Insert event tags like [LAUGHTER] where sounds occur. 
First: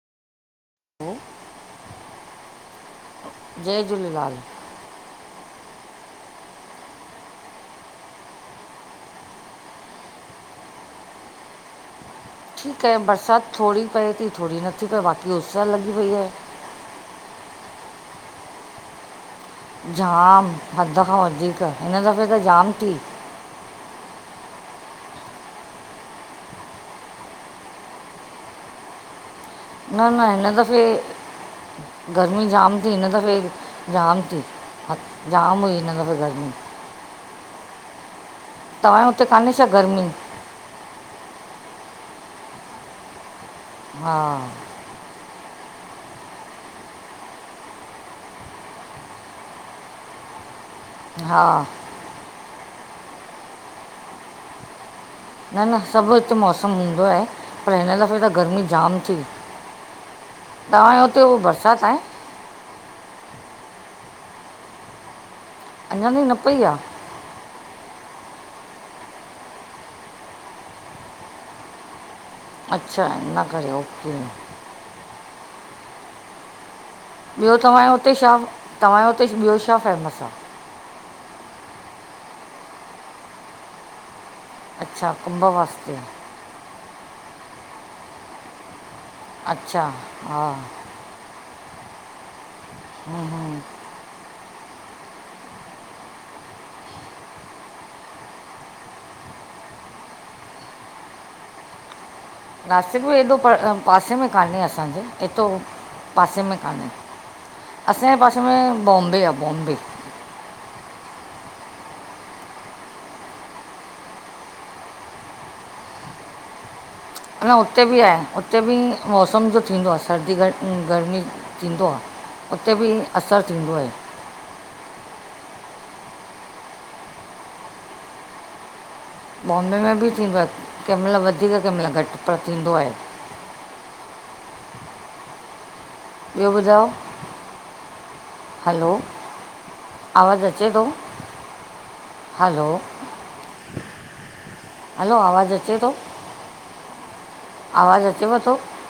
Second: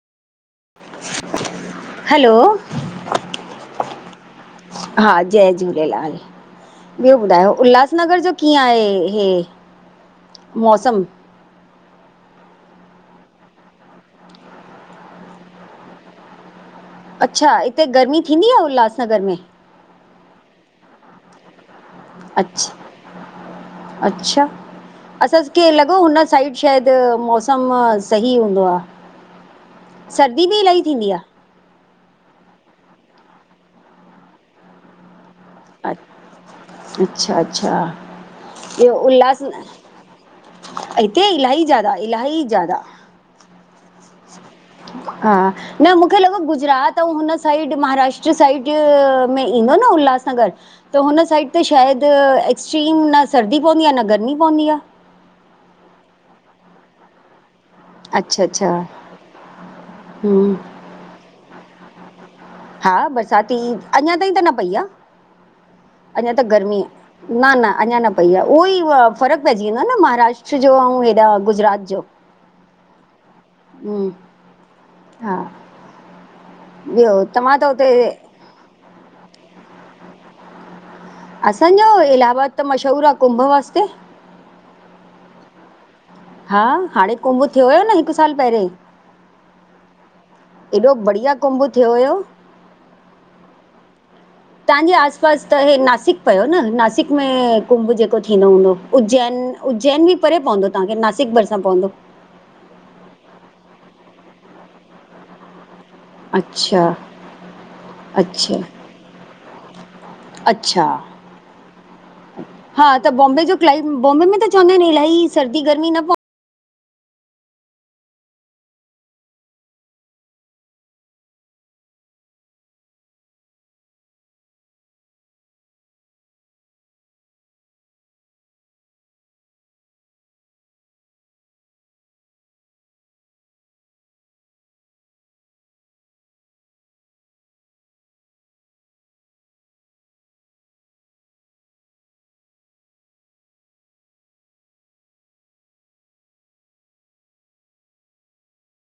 Hello जय झूलेलाल जय झूलेलाल ॿियो ॿुधायो उल्हासनगर जो कीअं आहे हे? मौसम ठीकु आहे बरसाति थोरी पए थी थोरी नथी पए बाक़ी उस लॻी पई आहे अच्छा हिते गर्मी थींदी आहे उल्हासनगर में? जाम हदि खां वधीक हिन दफ़े त जाम अच्छा थी। [INAUDIBLE] असांखे लॻो हुन साइड शायद मौसम सही हूंदो न आहे। न सर्दी हिन बि दफ़े इलाही थींदी आहे? गर्मी जाम थी हिन दफ़े जाम थी। जाम हुई हिन आहे दफ़े गर्मी अच्छा अच्छा तव्हांजे हुते उल्हास कान्हे छा गर्मी ते इलाही ज्यादा इलाही ज्यादा। हा हा न मूंखे लॻो गुजरात ऐं हुन साइड महाराष्ट्र साइड में। ईंदो न उल्हासनगर। त हुन हा साइड ते शायदि एक्स्ट्रीम न सर्दी पवंदी आहे न गर्मी पवंदी आहे न न सभु हिते मौसमु हूंदो आहे। पर हिन दफ़े त अच्छा गर्मी अच्छा जाम थी हम्म छा ताईं हा बरसाती अञा ताईं त न पई। ताईं अञा न त पई गर्मी आहे आहे अञा। पई आहे उहो ई फ़र्क़ु पइजी वेंदो न महाराष्ट्र जो ऐं हेॾा गुजरात जो अच्छा इन करे हम्म हा ॿियो तव्हांजो हुते छा छा फेमस आहे? असांजो इलाहाबाद त मशहूर आहे कुंभ वास्ते। अच्छा कुंभ वास्ते। हा हाणे कुंभ थियो हुयो न हिकु साल पहिरियोेंं अच्छा हा एॾो बढ़िया कुंभ थियो हुयो। हा हा तव्हांजे आस पास त नासिक पयो न नासिक में कुंभ जेको थींदो हूंदो उज्जैन। उज्जैन भी परे पवंदो तव्हांखे नासिक भरिसां पवंदो। नासिक बि एॾो पासे में कान्हे असांजे ऐतरो पासे में अच्छा कान्हे असांजे पासे अच्छा में बॉम्बे आहे बॉम्बे। अच्छा। हा त बॉम्बे जो क्लाइम त चवंदा आहिनि इलाही सर्दी गर्मी न पवंदी उते बि सर्दी गर्मी जो आहे मौसम थींदो आहे। उते भी असरु थींदो आहे। [INAUDIBLE] बॉम्बे में बि थींदो आहे कंहिं वक़्तु वधीक कंहिं वक़्तु घटि पर थींदो आहे। [INAUDIBLE] ॿियो ॿुधायो? हलो आवाज़ु अचे थो? हलो हलो आवाज़ु अचे थो? आवाज अचेव थो